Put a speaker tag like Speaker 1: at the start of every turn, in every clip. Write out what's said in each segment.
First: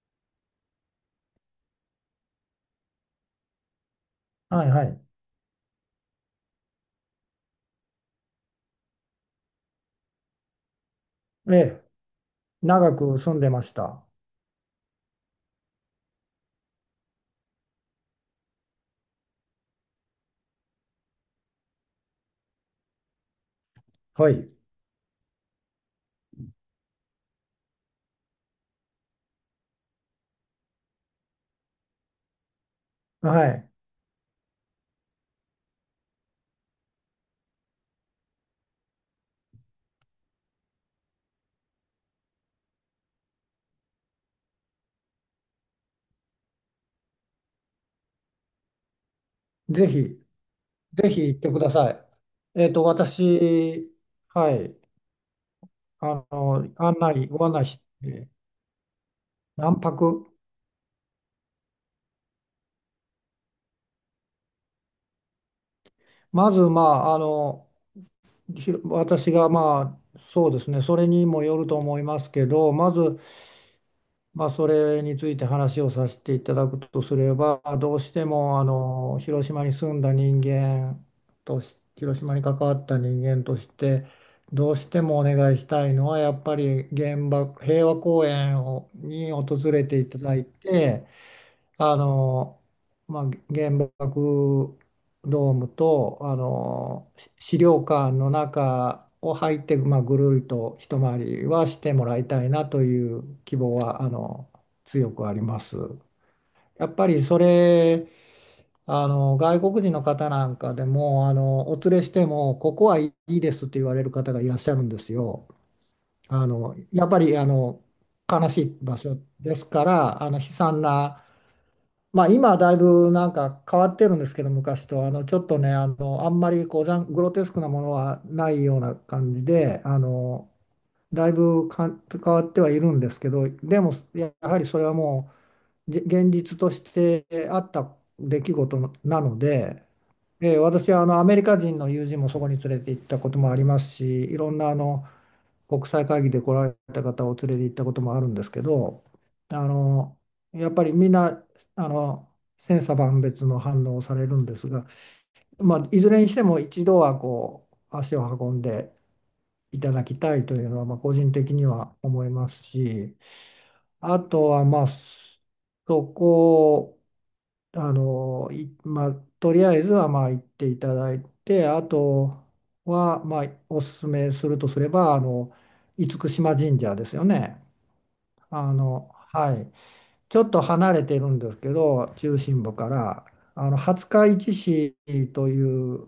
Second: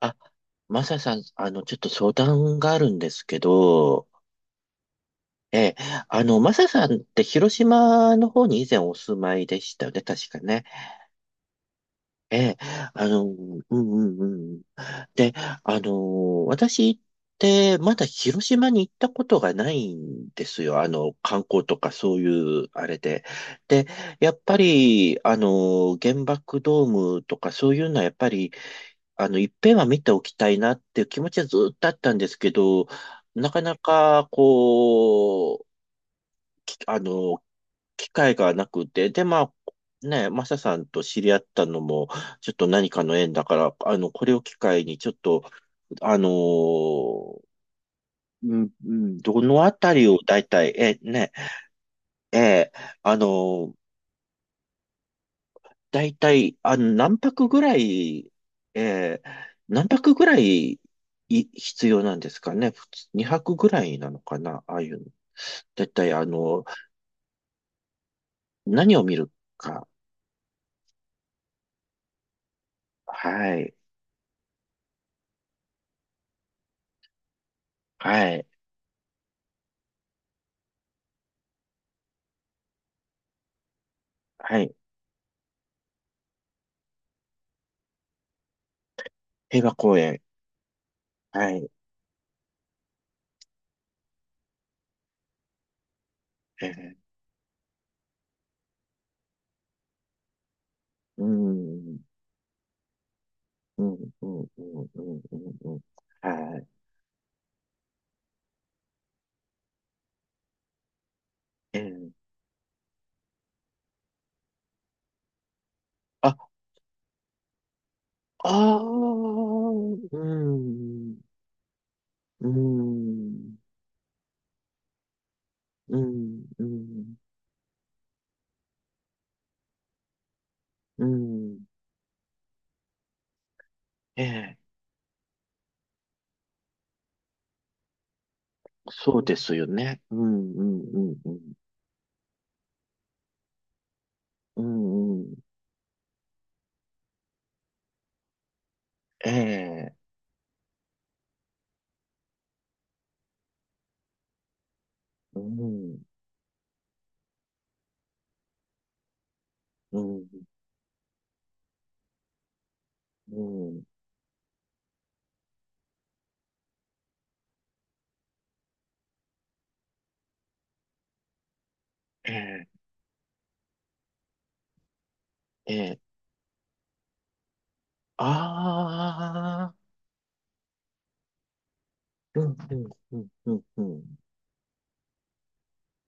Speaker 1: あ、マサさん、ちょっと相談があるんですけど、
Speaker 2: はいはい。
Speaker 1: ええ、マサさんって広島の方に以前お住まいでしたよね、確かね。
Speaker 2: ええ、
Speaker 1: ええ、
Speaker 2: 長く
Speaker 1: う
Speaker 2: 住んで
Speaker 1: ん
Speaker 2: ました。
Speaker 1: うんうん。で、私ってまだ広島に行ったことがないんですよ。観光とかそういうあれで。で、や
Speaker 2: は
Speaker 1: っ
Speaker 2: い。
Speaker 1: ぱり、原爆ドームとかそういうのはやっぱりいっぺんは見ておきたいなっていう気持ちはずっとあったんですけど、
Speaker 2: は
Speaker 1: なか
Speaker 2: い。
Speaker 1: なか、こう、きあの、機会がなくて、で、まあ、ね、マサさんと知り合ったのも、ちょっと何かの縁だから、これを機会に、ちょっと、あのーうん、うんどのあ
Speaker 2: ぜ
Speaker 1: たりを
Speaker 2: ひ、
Speaker 1: 大体、え、
Speaker 2: ぜひ
Speaker 1: ね、
Speaker 2: 行ってください。
Speaker 1: ええあのー
Speaker 2: 私、はい、
Speaker 1: だいたい、何
Speaker 2: ご
Speaker 1: 泊
Speaker 2: 案
Speaker 1: ぐ
Speaker 2: 内
Speaker 1: ら
Speaker 2: して、
Speaker 1: い、えー、
Speaker 2: 何
Speaker 1: 何泊ぐ
Speaker 2: 泊。
Speaker 1: らい、必要なんですかね。普通、2泊ぐらいなのかな。ああいうの。だいたい、
Speaker 2: まず、まあ、
Speaker 1: 何を見る
Speaker 2: 私が、
Speaker 1: か。
Speaker 2: まあ、そうですね、それにもよると思いますけど、まず、
Speaker 1: はい。
Speaker 2: まあ、それについて話をさせていただくとすれば、どうして
Speaker 1: はい。
Speaker 2: も広島に住んだ人間とし、広島に関わった人間として、
Speaker 1: は
Speaker 2: ど
Speaker 1: い。
Speaker 2: うしてもお願いしたいのは、やっぱり平和公園をに訪
Speaker 1: 平和
Speaker 2: れ
Speaker 1: 公
Speaker 2: ていた
Speaker 1: 園。
Speaker 2: だいて、
Speaker 1: はい。
Speaker 2: あの、まあ、原爆ドームとあ
Speaker 1: えー、
Speaker 2: のし資料館の中を入って、まあ、ぐるりと一回りはしても
Speaker 1: ん。
Speaker 2: らいたいなという希望
Speaker 1: う
Speaker 2: は
Speaker 1: ん、うん、うん、う
Speaker 2: 強
Speaker 1: ん、
Speaker 2: くあ
Speaker 1: う
Speaker 2: りま
Speaker 1: ん。う
Speaker 2: す。
Speaker 1: んはい。
Speaker 2: やっぱりそれあの外国人の方なんかでも
Speaker 1: え
Speaker 2: お連れし
Speaker 1: ー、
Speaker 2: てもここはいいですって言われる方がいらっしゃるんですよ。
Speaker 1: あ、
Speaker 2: やっぱり悲し
Speaker 1: あ
Speaker 2: い
Speaker 1: あ、う
Speaker 2: 場所ですか
Speaker 1: ん、う
Speaker 2: らあの悲惨
Speaker 1: ん、
Speaker 2: なまあ、
Speaker 1: う
Speaker 2: 今はだいぶなん
Speaker 1: ん、
Speaker 2: か変わってるんですけど、昔と、ちょっとね、
Speaker 1: う
Speaker 2: あん
Speaker 1: ん、
Speaker 2: まりこうグロテスクなものはないような感じで、
Speaker 1: う
Speaker 2: だい
Speaker 1: ん。
Speaker 2: ぶかん変わってはいるんですけど、でもや
Speaker 1: ええ
Speaker 2: はりそれはもう、現実としてあった出来事
Speaker 1: そ
Speaker 2: な
Speaker 1: うで
Speaker 2: の
Speaker 1: すよ
Speaker 2: で、
Speaker 1: ね。うん、
Speaker 2: ええ
Speaker 1: うん、
Speaker 2: 私
Speaker 1: う
Speaker 2: は
Speaker 1: ん、
Speaker 2: ア
Speaker 1: う
Speaker 2: メリ
Speaker 1: ん。
Speaker 2: カ人の友人もそこに連れて行ったこともありますし、いろん
Speaker 1: う
Speaker 2: な
Speaker 1: ん、うん。
Speaker 2: 国際会議で来られた方を連れて行ったこともあるんですけど、
Speaker 1: え
Speaker 2: あ
Speaker 1: え、
Speaker 2: のやっぱりみんなあの千差万別の反応をされるんですが、
Speaker 1: う
Speaker 2: まあ、
Speaker 1: ん、
Speaker 2: いずれにしても一度はこう足を運んでいた
Speaker 1: う
Speaker 2: だき
Speaker 1: ん、
Speaker 2: たいというのはまあ個人的には思いますし、
Speaker 1: うん。
Speaker 2: あとはまあそこあの、い、まあ、とりあえずはまあ行っていただいて、あ
Speaker 1: え
Speaker 2: と
Speaker 1: え、
Speaker 2: はまあおすすめするとすれば、
Speaker 1: ええ。
Speaker 2: 厳島神社ですよね。はい。
Speaker 1: ああ、
Speaker 2: ちょっと離れてるんですけど、中
Speaker 1: うん、
Speaker 2: 心部
Speaker 1: うん、
Speaker 2: か
Speaker 1: う
Speaker 2: ら、
Speaker 1: ん、うん、う
Speaker 2: 廿
Speaker 1: ん。
Speaker 2: 日市市という、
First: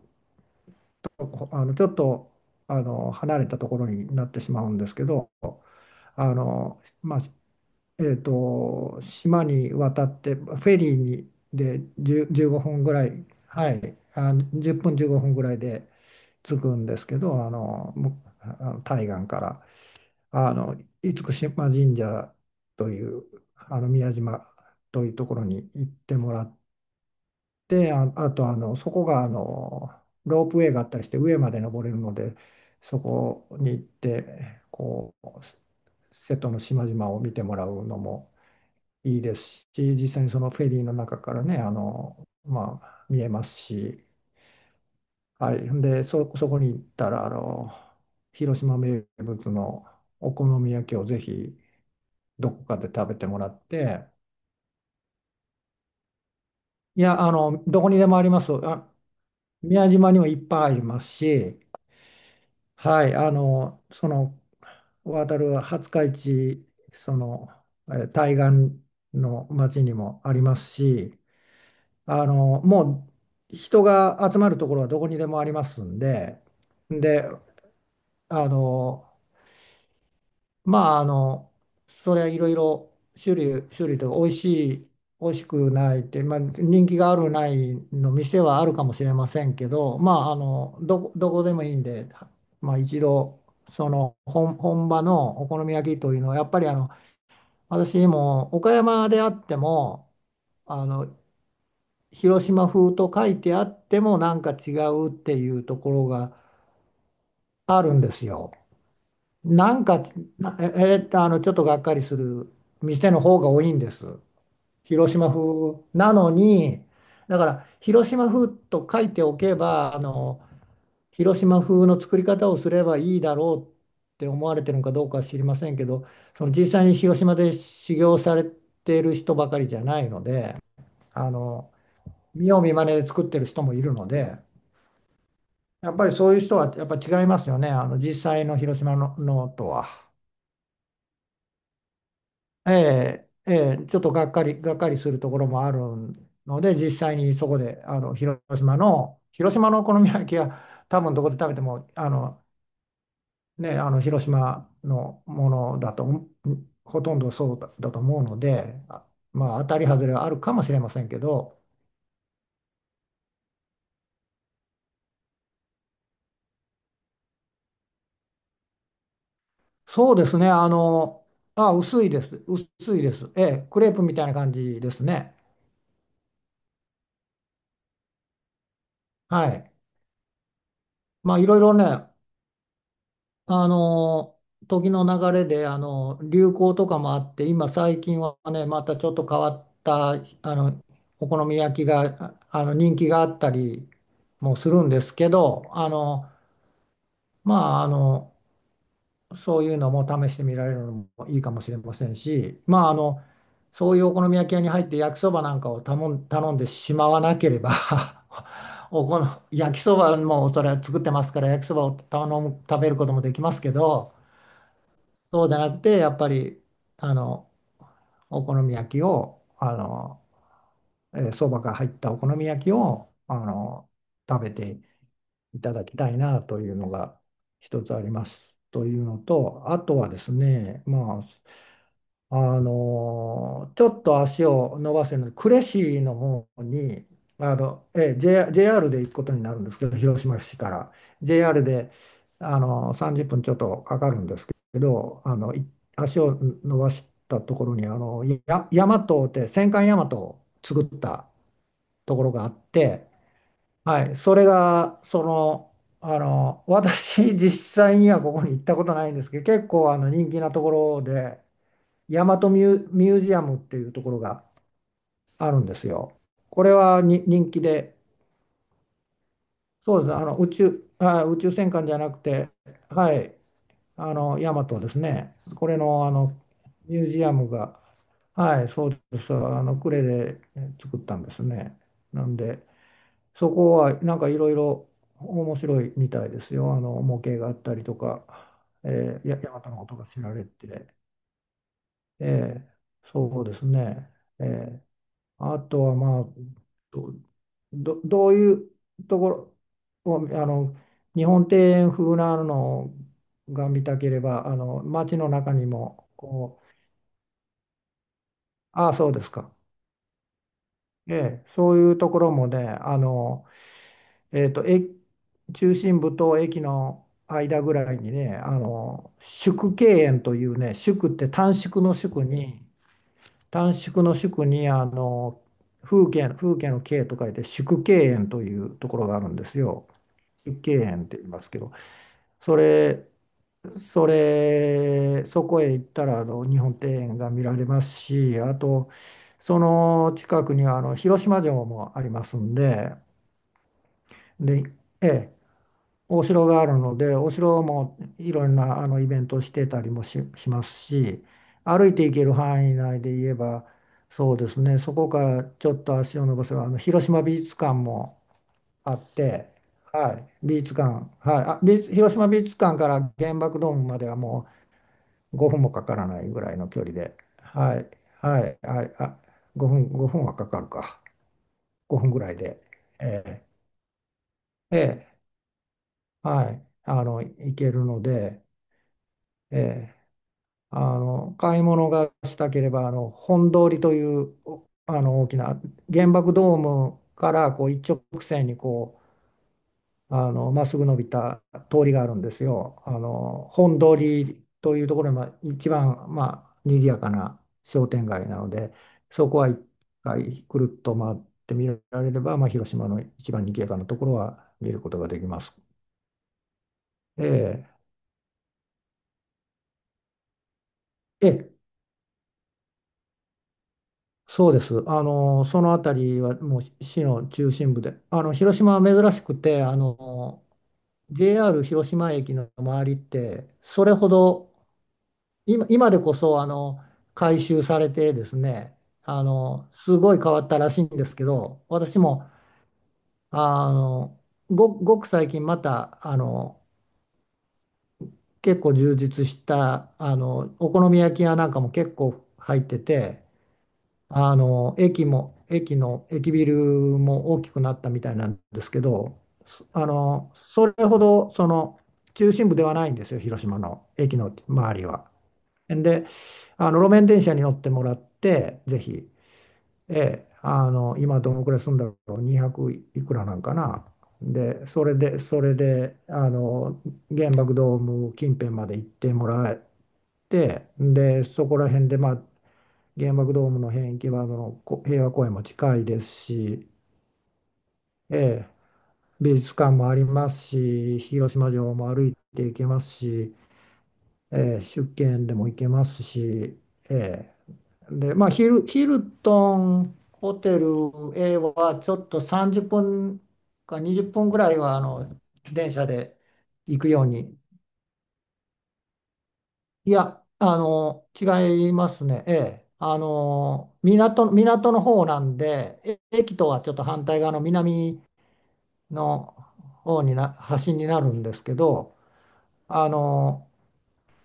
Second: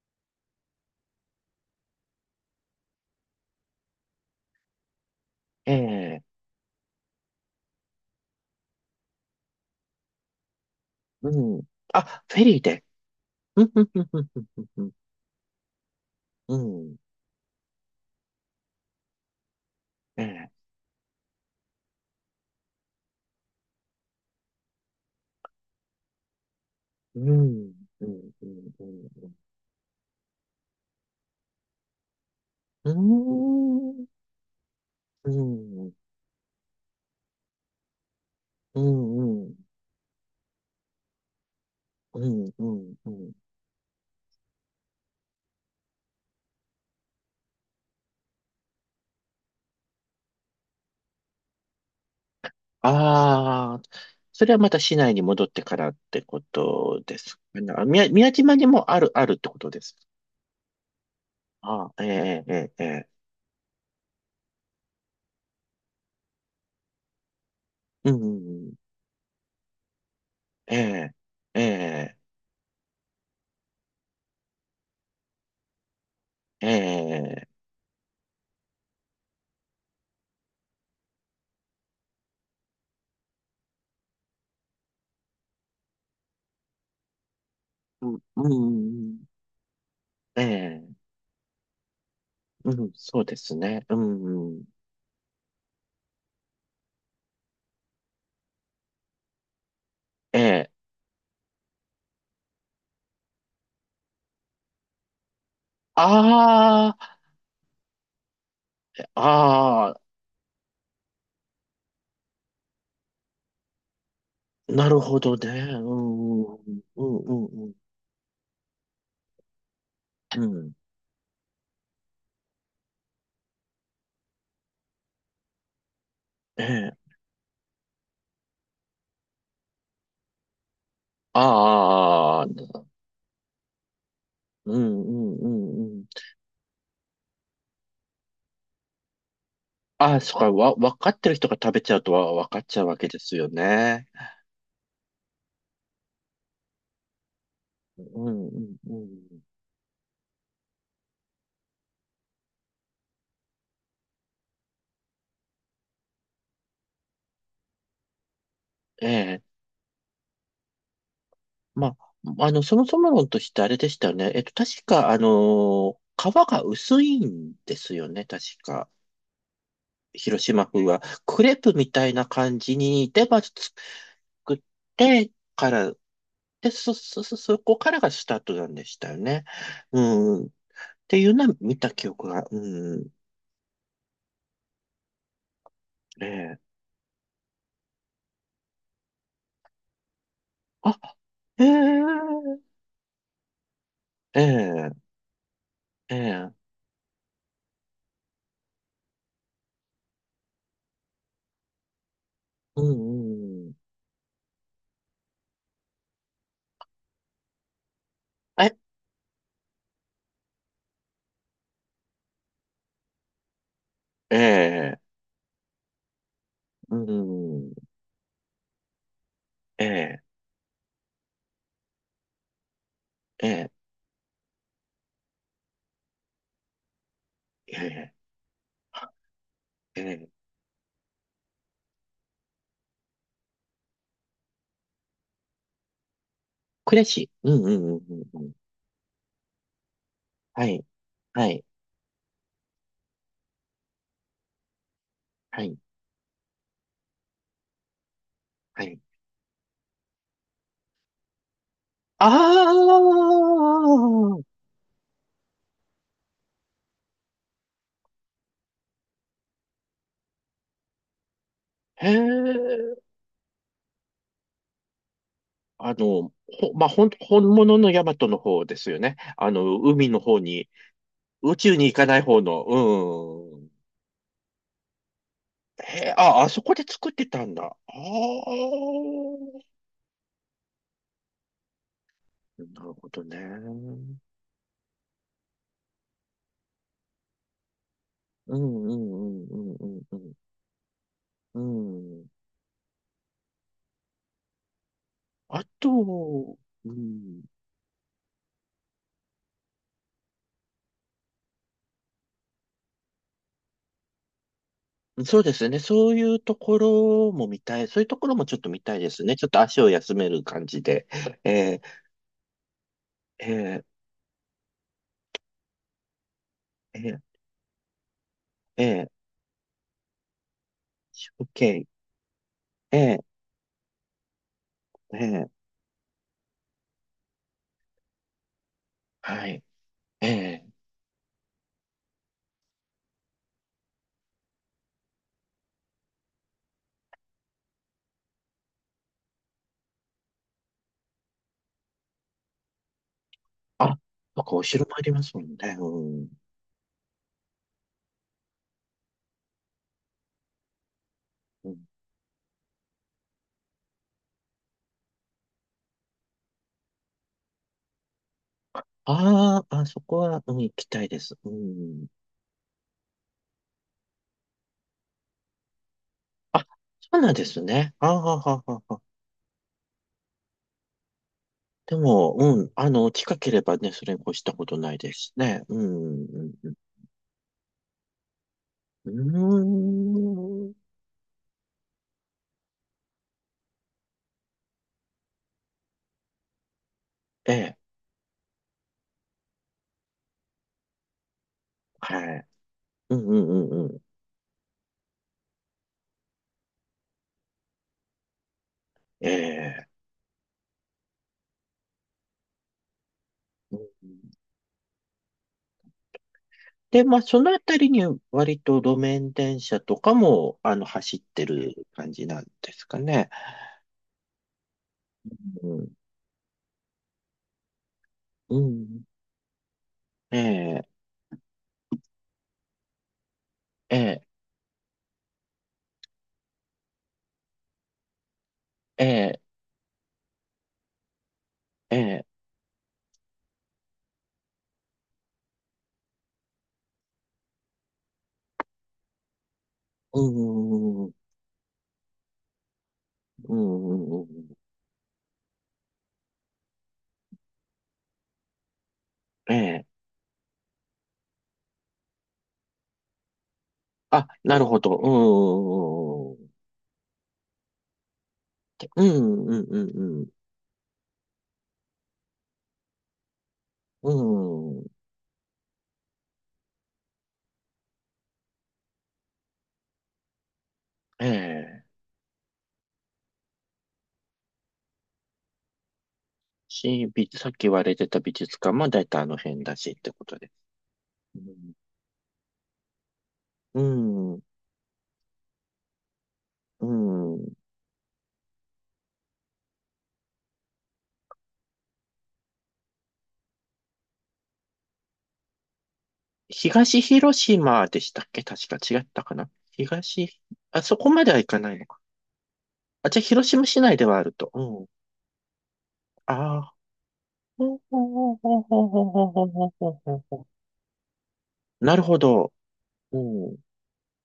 Speaker 2: ちょっと、離れたところになってしまうんですけど、
Speaker 1: ええ、
Speaker 2: まあ、島に渡ってフェリー
Speaker 1: う
Speaker 2: に
Speaker 1: ん。
Speaker 2: で
Speaker 1: あ、
Speaker 2: 10、
Speaker 1: フェリー
Speaker 2: 1分
Speaker 1: で。
Speaker 2: ぐらい、
Speaker 1: うん、
Speaker 2: は
Speaker 1: うん、
Speaker 2: い、あ、1
Speaker 1: うん、
Speaker 2: 分15分ぐらいで
Speaker 1: う
Speaker 2: 着
Speaker 1: ん、うん。う
Speaker 2: くん
Speaker 1: んう
Speaker 2: で
Speaker 1: ん
Speaker 2: すけど、あ対岸から、
Speaker 1: ええ、
Speaker 2: あの、厳島神社という、宮島というところに行ってもらっ
Speaker 1: うん、
Speaker 2: て、
Speaker 1: うん、
Speaker 2: あと、そこが、
Speaker 1: う
Speaker 2: ロープウェイがあったりして上まで登れるので、
Speaker 1: ん、う
Speaker 2: そこに行っ
Speaker 1: ん。うーん、
Speaker 2: て、こ
Speaker 1: う
Speaker 2: う、
Speaker 1: ん、
Speaker 2: 瀬戸の島々を見てもらうのも、
Speaker 1: う
Speaker 2: いいで
Speaker 1: ん、
Speaker 2: すし、実際にそのフェリーの中からね、
Speaker 1: うん、う
Speaker 2: ま
Speaker 1: ん、
Speaker 2: あ、
Speaker 1: う
Speaker 2: 見
Speaker 1: ん、う
Speaker 2: え
Speaker 1: ん。
Speaker 2: ますし、はい。で、そこに行ったら、広島名物のお好み焼きをぜひどこかで食べてもらっ
Speaker 1: ああ、
Speaker 2: て、
Speaker 1: それはまた市内に戻ってからってこ
Speaker 2: い
Speaker 1: とで
Speaker 2: や、
Speaker 1: すかね。
Speaker 2: ど
Speaker 1: あ、
Speaker 2: こにで
Speaker 1: 宮、
Speaker 2: もあり
Speaker 1: 宮
Speaker 2: ます。
Speaker 1: 島にもあるってことで
Speaker 2: 宮
Speaker 1: す。
Speaker 2: 島にもいっぱいありますし、
Speaker 1: ああ、ええ、ええ、え
Speaker 2: は
Speaker 1: え、
Speaker 2: い、渡る廿日市、その、
Speaker 1: う
Speaker 2: 対
Speaker 1: ん、
Speaker 2: 岸の町にもあります
Speaker 1: ええ、
Speaker 2: し、
Speaker 1: ええ、
Speaker 2: もう人が集まるところはどこにでもありますんで、
Speaker 1: え
Speaker 2: で、
Speaker 1: え、
Speaker 2: あの、まあ、それはいろいろ種類とか、美味しい、美味しくないって、まあ、人気があるないの
Speaker 1: うん、
Speaker 2: 店はあるかもし
Speaker 1: う
Speaker 2: れ
Speaker 1: ん
Speaker 2: ませんけど、まあ、
Speaker 1: ええ、
Speaker 2: どこでもいいんで、
Speaker 1: う
Speaker 2: まあ、
Speaker 1: ん、
Speaker 2: 一
Speaker 1: そうで
Speaker 2: 度、
Speaker 1: すね。
Speaker 2: そ
Speaker 1: う
Speaker 2: の
Speaker 1: ん、
Speaker 2: 本場のお好み焼きというのは、やっぱり私も岡山であっても、
Speaker 1: ええ、
Speaker 2: あの広島風と書いてあってもなんか違うっていうところが
Speaker 1: あ
Speaker 2: あるんですよ。
Speaker 1: あ、
Speaker 2: なん
Speaker 1: ああ、
Speaker 2: か、なえ、えと、ちょっとがっかりする店の方が多いんです。
Speaker 1: なる
Speaker 2: 広
Speaker 1: ほ
Speaker 2: 島
Speaker 1: ど
Speaker 2: 風
Speaker 1: ね。う
Speaker 2: なの
Speaker 1: ん、うん、
Speaker 2: に、
Speaker 1: う
Speaker 2: だ
Speaker 1: ん、
Speaker 2: か
Speaker 1: う
Speaker 2: ら
Speaker 1: ん、
Speaker 2: 広島風と書いておけば、
Speaker 1: うん、
Speaker 2: 広島風の作り方をすればいいだろうって思われてるのかどうかは知りませんけど、その
Speaker 1: え
Speaker 2: 実際に
Speaker 1: え、
Speaker 2: 広島で修行されている人ばかりじゃないので、あの、
Speaker 1: ああ、
Speaker 2: 見
Speaker 1: うん、
Speaker 2: よう見まねで作ってる人もいるので、
Speaker 1: うん、うん、う
Speaker 2: やっ
Speaker 1: ん。
Speaker 2: ぱりそういう人はやっぱ違いますよね、実際の広島の、のとは。
Speaker 1: あ、そっか、分かってる人が食べちゃうとは分かっ
Speaker 2: え
Speaker 1: ちゃうわけで
Speaker 2: え
Speaker 1: すよ
Speaker 2: ええちょっ
Speaker 1: ね。
Speaker 2: とがっかり、がっかりするところもあるので、実際にそこで
Speaker 1: うんうんうん。
Speaker 2: 広島のお好み焼きは多分どこで食べても、ね、広島のものだと、うんほとんどだと思うので、
Speaker 1: ええ。
Speaker 2: まあ当たり外れはあるかもしれませんけど、
Speaker 1: まあ、そもそも論としてあれでしたよね。確か、皮が薄いんですよね、確か。
Speaker 2: そうです
Speaker 1: 広
Speaker 2: ね、
Speaker 1: 島風は。クレープみ
Speaker 2: 薄
Speaker 1: た
Speaker 2: い
Speaker 1: い
Speaker 2: で
Speaker 1: な
Speaker 2: す、
Speaker 1: 感じ
Speaker 2: 薄い
Speaker 1: に、
Speaker 2: で
Speaker 1: で、
Speaker 2: す、
Speaker 1: ま
Speaker 2: え
Speaker 1: ず
Speaker 2: え、クレープ
Speaker 1: 作
Speaker 2: みたいな感
Speaker 1: っ
Speaker 2: じです
Speaker 1: て
Speaker 2: ね。
Speaker 1: から、で、そこからがスタートなんでしたよね。
Speaker 2: はい。
Speaker 1: うん。っていう
Speaker 2: まあい
Speaker 1: のは
Speaker 2: ろいろ
Speaker 1: 見
Speaker 2: ね、
Speaker 1: た記憶が。うん。
Speaker 2: あの、時の流れで、
Speaker 1: え
Speaker 2: 流
Speaker 1: え。
Speaker 2: 行とかもあって、今最近はね、またちょっと変わった、あの、
Speaker 1: あ、
Speaker 2: お好み
Speaker 1: え
Speaker 2: 焼きが、
Speaker 1: え、
Speaker 2: 人気があったり
Speaker 1: え
Speaker 2: もするん
Speaker 1: え、
Speaker 2: ですけど、
Speaker 1: ええ。
Speaker 2: まあ、そういうのも試してみられるのもいいかもしれませんし、ま
Speaker 1: う
Speaker 2: あ、
Speaker 1: んうん
Speaker 2: そういうお好み焼き屋に入って焼きそばなんかを頼んでしまわなければ
Speaker 1: え、
Speaker 2: おこの焼きそばもそれは作ってますから焼きそばを頼む、食べることもできますけど、
Speaker 1: ええ、
Speaker 2: そうじゃなくてやっぱり
Speaker 1: う
Speaker 2: あの
Speaker 1: んうん
Speaker 2: お好み焼きを
Speaker 1: ええ、
Speaker 2: そばが入ったお好み焼きを
Speaker 1: ええ、
Speaker 2: 食べていただきたいなというのが一つありますというのと、あと
Speaker 1: ええ、
Speaker 2: はで
Speaker 1: え
Speaker 2: すね、まあ、ちょっと足を伸ばせるので、呉市の方に、
Speaker 1: しいうんうんうんうんう ん
Speaker 2: JR で行くことになるんですけど、広島市
Speaker 1: は
Speaker 2: か
Speaker 1: い、
Speaker 2: ら
Speaker 1: はい、
Speaker 2: JR で30分ちょっとかかるんですけど、
Speaker 1: はい、
Speaker 2: 足を伸ばしたところに、大
Speaker 1: は
Speaker 2: 和
Speaker 1: い。
Speaker 2: って戦艦大和を作ったとこ
Speaker 1: あ
Speaker 2: ろがあって、はい、そ
Speaker 1: あ、
Speaker 2: れが、その、私、実際にはここに行ったことないんですけど、結構人気なところで、
Speaker 1: へ
Speaker 2: 大和ミュー、
Speaker 1: え、
Speaker 2: ミュージアムっていうところがあるんですよ。これ
Speaker 1: まあ、
Speaker 2: は
Speaker 1: ほん、
Speaker 2: に
Speaker 1: 本
Speaker 2: 人気
Speaker 1: 物の
Speaker 2: で、
Speaker 1: ヤマトの方ですよね。
Speaker 2: そうで
Speaker 1: 海
Speaker 2: すね
Speaker 1: の方に、
Speaker 2: 宇宙
Speaker 1: 宇
Speaker 2: 戦
Speaker 1: 宙に
Speaker 2: 艦じ
Speaker 1: 行
Speaker 2: ゃ
Speaker 1: か
Speaker 2: な
Speaker 1: な
Speaker 2: く
Speaker 1: い方
Speaker 2: て、
Speaker 1: の、
Speaker 2: はい、
Speaker 1: うん。
Speaker 2: 大和ですね、これ
Speaker 1: へ
Speaker 2: の、
Speaker 1: え、あ、あそこで
Speaker 2: ミュ
Speaker 1: 作
Speaker 2: ー
Speaker 1: っ
Speaker 2: ジ
Speaker 1: て
Speaker 2: ア
Speaker 1: た
Speaker 2: ム
Speaker 1: んだ。あ
Speaker 2: が、
Speaker 1: あ、
Speaker 2: はい、そうです、呉で作ったんですね。なん
Speaker 1: な
Speaker 2: で、
Speaker 1: るほどね。
Speaker 2: そこは
Speaker 1: う
Speaker 2: なんかいろいろ面白いみたいですよ。模型があったりとか、
Speaker 1: んうんう
Speaker 2: え
Speaker 1: ん
Speaker 2: 大
Speaker 1: う
Speaker 2: 和
Speaker 1: ん
Speaker 2: のこ
Speaker 1: う
Speaker 2: と
Speaker 1: ん
Speaker 2: が
Speaker 1: う
Speaker 2: 知ら
Speaker 1: ん
Speaker 2: れて、
Speaker 1: うん。
Speaker 2: えーそうですね、えーあ
Speaker 1: あ
Speaker 2: とはまあ
Speaker 1: と、う
Speaker 2: ど、
Speaker 1: ん。
Speaker 2: どういうところを日本庭園風なのが見たければ街の
Speaker 1: そうで
Speaker 2: 中に
Speaker 1: すね。そ
Speaker 2: も
Speaker 1: ういうと
Speaker 2: こう
Speaker 1: ころも見たい。そういうところもちょっと見
Speaker 2: ああ
Speaker 1: たい
Speaker 2: そ
Speaker 1: で
Speaker 2: う
Speaker 1: す
Speaker 2: です
Speaker 1: ね。ちょっ
Speaker 2: か、
Speaker 1: と足を休める感じで。
Speaker 2: ええ
Speaker 1: え
Speaker 2: そう
Speaker 1: ー、
Speaker 2: いうところもね
Speaker 1: えー、
Speaker 2: えっと、え、中心部と駅の
Speaker 1: え
Speaker 2: 間ぐらいにね、
Speaker 1: ー、えー、
Speaker 2: 縮景園というね、縮って短縮
Speaker 1: OK。
Speaker 2: の縮に、
Speaker 1: え
Speaker 2: 短縮の縮に、
Speaker 1: ー、えー、
Speaker 2: 風景、風景の景と書いて縮景園というところがあるんで
Speaker 1: は
Speaker 2: す
Speaker 1: い。
Speaker 2: よ。縮
Speaker 1: えー、
Speaker 2: 景園って言いますけど、それ、そこへ行ったら、日本庭園が見られますし、あと、その近くには、広島城もありますんで、
Speaker 1: あ、なんかお
Speaker 2: で、
Speaker 1: 城もあ
Speaker 2: え
Speaker 1: ります
Speaker 2: え
Speaker 1: もんね。う
Speaker 2: お
Speaker 1: ん。
Speaker 2: 城があるので、お城もいろんなイベントをしてたりもし、しますし、
Speaker 1: うん
Speaker 2: 歩いて行ける範囲内で言えば、そうですね、そこからちょっと足を伸ばせば、広島美術館もあって、
Speaker 1: あーあ、そ
Speaker 2: は
Speaker 1: こ
Speaker 2: い、
Speaker 1: は、う
Speaker 2: 美
Speaker 1: ん、
Speaker 2: 術
Speaker 1: 行
Speaker 2: 館、
Speaker 1: きたいです。
Speaker 2: はい、
Speaker 1: う
Speaker 2: あ、美術
Speaker 1: ん。
Speaker 2: 広島美術館から原爆ドームまではもう5分もかからないぐらい
Speaker 1: あ、
Speaker 2: の距離で、
Speaker 1: そうなんです
Speaker 2: はい、
Speaker 1: ね。あーは
Speaker 2: はい、
Speaker 1: はは
Speaker 2: はい、
Speaker 1: は。
Speaker 2: 5分はかかるか、
Speaker 1: で
Speaker 2: 5分ぐら
Speaker 1: も、
Speaker 2: い
Speaker 1: う
Speaker 2: で、
Speaker 1: ん、近
Speaker 2: え
Speaker 1: ければね、それに越したことないで
Speaker 2: えええ
Speaker 1: すね。うん、う
Speaker 2: は
Speaker 1: ん、
Speaker 2: い、
Speaker 1: うん。
Speaker 2: 行けるので、
Speaker 1: う
Speaker 2: ええ
Speaker 1: ーん。
Speaker 2: 買い物がしたければ本通りという大きな原爆ドームから
Speaker 1: え
Speaker 2: こう
Speaker 1: え、
Speaker 2: 一直線にこうまっすぐ伸びた通りがあるんで
Speaker 1: は
Speaker 2: す
Speaker 1: い。
Speaker 2: よ。
Speaker 1: うんうんう
Speaker 2: 本
Speaker 1: んう
Speaker 2: 通
Speaker 1: ん。
Speaker 2: りというところが一番、まあ、賑やかな商店街なので
Speaker 1: え
Speaker 2: そこは一
Speaker 1: え。
Speaker 2: 回くるっと回って見られれば、まあ、広島の一番賑や
Speaker 1: う
Speaker 2: かなところ
Speaker 1: ん
Speaker 2: は見ることができます。
Speaker 1: で、まあ、そのあ
Speaker 2: え
Speaker 1: たりに割と路面電車とかも、走っ
Speaker 2: え
Speaker 1: て
Speaker 2: ええ
Speaker 1: る感じなんですかね。
Speaker 2: そうです。そ
Speaker 1: う
Speaker 2: のあ
Speaker 1: ん。
Speaker 2: たりはもう市の中心部で、広
Speaker 1: う
Speaker 2: 島は
Speaker 1: ん。
Speaker 2: 珍しくて、
Speaker 1: ええ、
Speaker 2: JR 広島駅の周りって、それ
Speaker 1: え
Speaker 2: ほ
Speaker 1: え、
Speaker 2: ど、今でこそ、改修されてですね、
Speaker 1: ええ、
Speaker 2: すごい変わったらしいんですけど、
Speaker 1: え
Speaker 2: 私
Speaker 1: え。
Speaker 2: も、あの、ごく最近また、結構充実した、
Speaker 1: う
Speaker 2: お好み
Speaker 1: んうん
Speaker 2: 焼き屋なんかも結構入ってて、
Speaker 1: うんうんうんうん
Speaker 2: 駅ビルも大きくなったみたいなんですけど、
Speaker 1: え
Speaker 2: そあ
Speaker 1: え。
Speaker 2: のそれほどその中心部ではないんですよ、広島の駅
Speaker 1: あ、
Speaker 2: の
Speaker 1: なる
Speaker 2: 周
Speaker 1: ほ
Speaker 2: り
Speaker 1: ど。
Speaker 2: は。で、
Speaker 1: うん
Speaker 2: 路面電車に乗ってもらって、ぜ
Speaker 1: う
Speaker 2: ひ、
Speaker 1: んうんうん。うん
Speaker 2: え
Speaker 1: うんん
Speaker 2: え今どのくらい住んだろう、200いくらなんかな。
Speaker 1: う
Speaker 2: で、
Speaker 1: ん
Speaker 2: それで、原爆ドーム近辺まで行ってもらって、で、
Speaker 1: え
Speaker 2: そこら
Speaker 1: え。
Speaker 2: 辺で、まあ、原爆ドームの辺行けばあのこ平和公園も近いですし、
Speaker 1: さっき言われて
Speaker 2: え
Speaker 1: た美
Speaker 2: え、
Speaker 1: 術館も大体あ
Speaker 2: 美
Speaker 1: の
Speaker 2: 術
Speaker 1: 辺
Speaker 2: 館
Speaker 1: だ
Speaker 2: も
Speaker 1: し
Speaker 2: あ
Speaker 1: っ
Speaker 2: り
Speaker 1: てこ
Speaker 2: ま
Speaker 1: と
Speaker 2: す
Speaker 1: で
Speaker 2: し、広
Speaker 1: う
Speaker 2: 島
Speaker 1: ん、
Speaker 2: 城も歩いて行けますし、
Speaker 1: うん。
Speaker 2: ええ、出見でも行けますし、
Speaker 1: う
Speaker 2: え
Speaker 1: ん
Speaker 2: え、で、まあヒルトンホテル A はちょっと30分か20分ぐらいは電車で行く
Speaker 1: 東
Speaker 2: ように
Speaker 1: 広島でしたっけ確か違ったかな
Speaker 2: いや、
Speaker 1: あ、そこまでは行か
Speaker 2: 違
Speaker 1: な
Speaker 2: い
Speaker 1: いの
Speaker 2: ま
Speaker 1: か。
Speaker 2: すね。ええ。
Speaker 1: あ、じゃあ広島市内ではあると。
Speaker 2: 港の
Speaker 1: うん。
Speaker 2: 方なんで、
Speaker 1: あ
Speaker 2: 駅とはちょ
Speaker 1: あ。
Speaker 2: っと反対側の
Speaker 1: ほう
Speaker 2: 南
Speaker 1: ほうほうほうほうほう
Speaker 2: の
Speaker 1: ほうほうほう
Speaker 2: 方
Speaker 1: ほ
Speaker 2: に
Speaker 1: うほ
Speaker 2: 端になるんですけ
Speaker 1: う
Speaker 2: ど、
Speaker 1: なるほど。
Speaker 2: あ
Speaker 1: う
Speaker 2: の、
Speaker 1: ん。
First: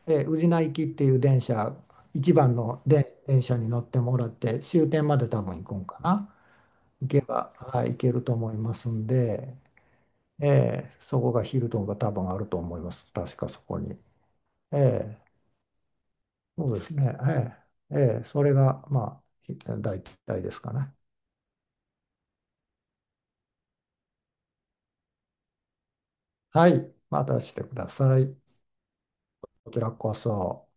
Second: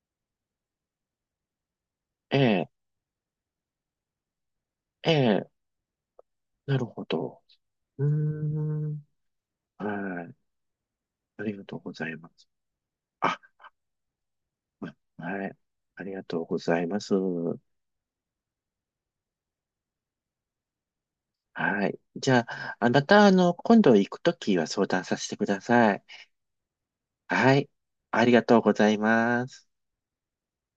Speaker 2: ええ、宇品行きっていう電車、一
Speaker 1: え
Speaker 2: 番
Speaker 1: え、
Speaker 2: ので電車に乗ってもらって、終点
Speaker 1: え
Speaker 2: まで多
Speaker 1: え、
Speaker 2: 分行くんかな。
Speaker 1: なるほ
Speaker 2: 行け
Speaker 1: ど。
Speaker 2: ば、はい、行
Speaker 1: うー
Speaker 2: けると思いますん
Speaker 1: ん。
Speaker 2: で、
Speaker 1: はい。
Speaker 2: ええ、そこ
Speaker 1: あ
Speaker 2: が
Speaker 1: り
Speaker 2: ヒ
Speaker 1: が
Speaker 2: ル
Speaker 1: とう
Speaker 2: トン
Speaker 1: ご
Speaker 2: が
Speaker 1: ざ
Speaker 2: 多
Speaker 1: いま
Speaker 2: 分ある
Speaker 1: す。
Speaker 2: と思います。確
Speaker 1: あ、
Speaker 2: かそこに。え
Speaker 1: ま
Speaker 2: え。
Speaker 1: はい。ありがとうご
Speaker 2: そう
Speaker 1: ざ
Speaker 2: で
Speaker 1: い
Speaker 2: す
Speaker 1: ます。
Speaker 2: ね。ええ、ええ、それが、まあ、大体ですかね。
Speaker 1: はい。じゃあ、あまた、今度行くときは相談させてください。
Speaker 2: はい。またし
Speaker 1: は
Speaker 2: て
Speaker 1: い。
Speaker 2: くださ
Speaker 1: あり
Speaker 2: い。
Speaker 1: がとうございます。
Speaker 2: こちらこそ。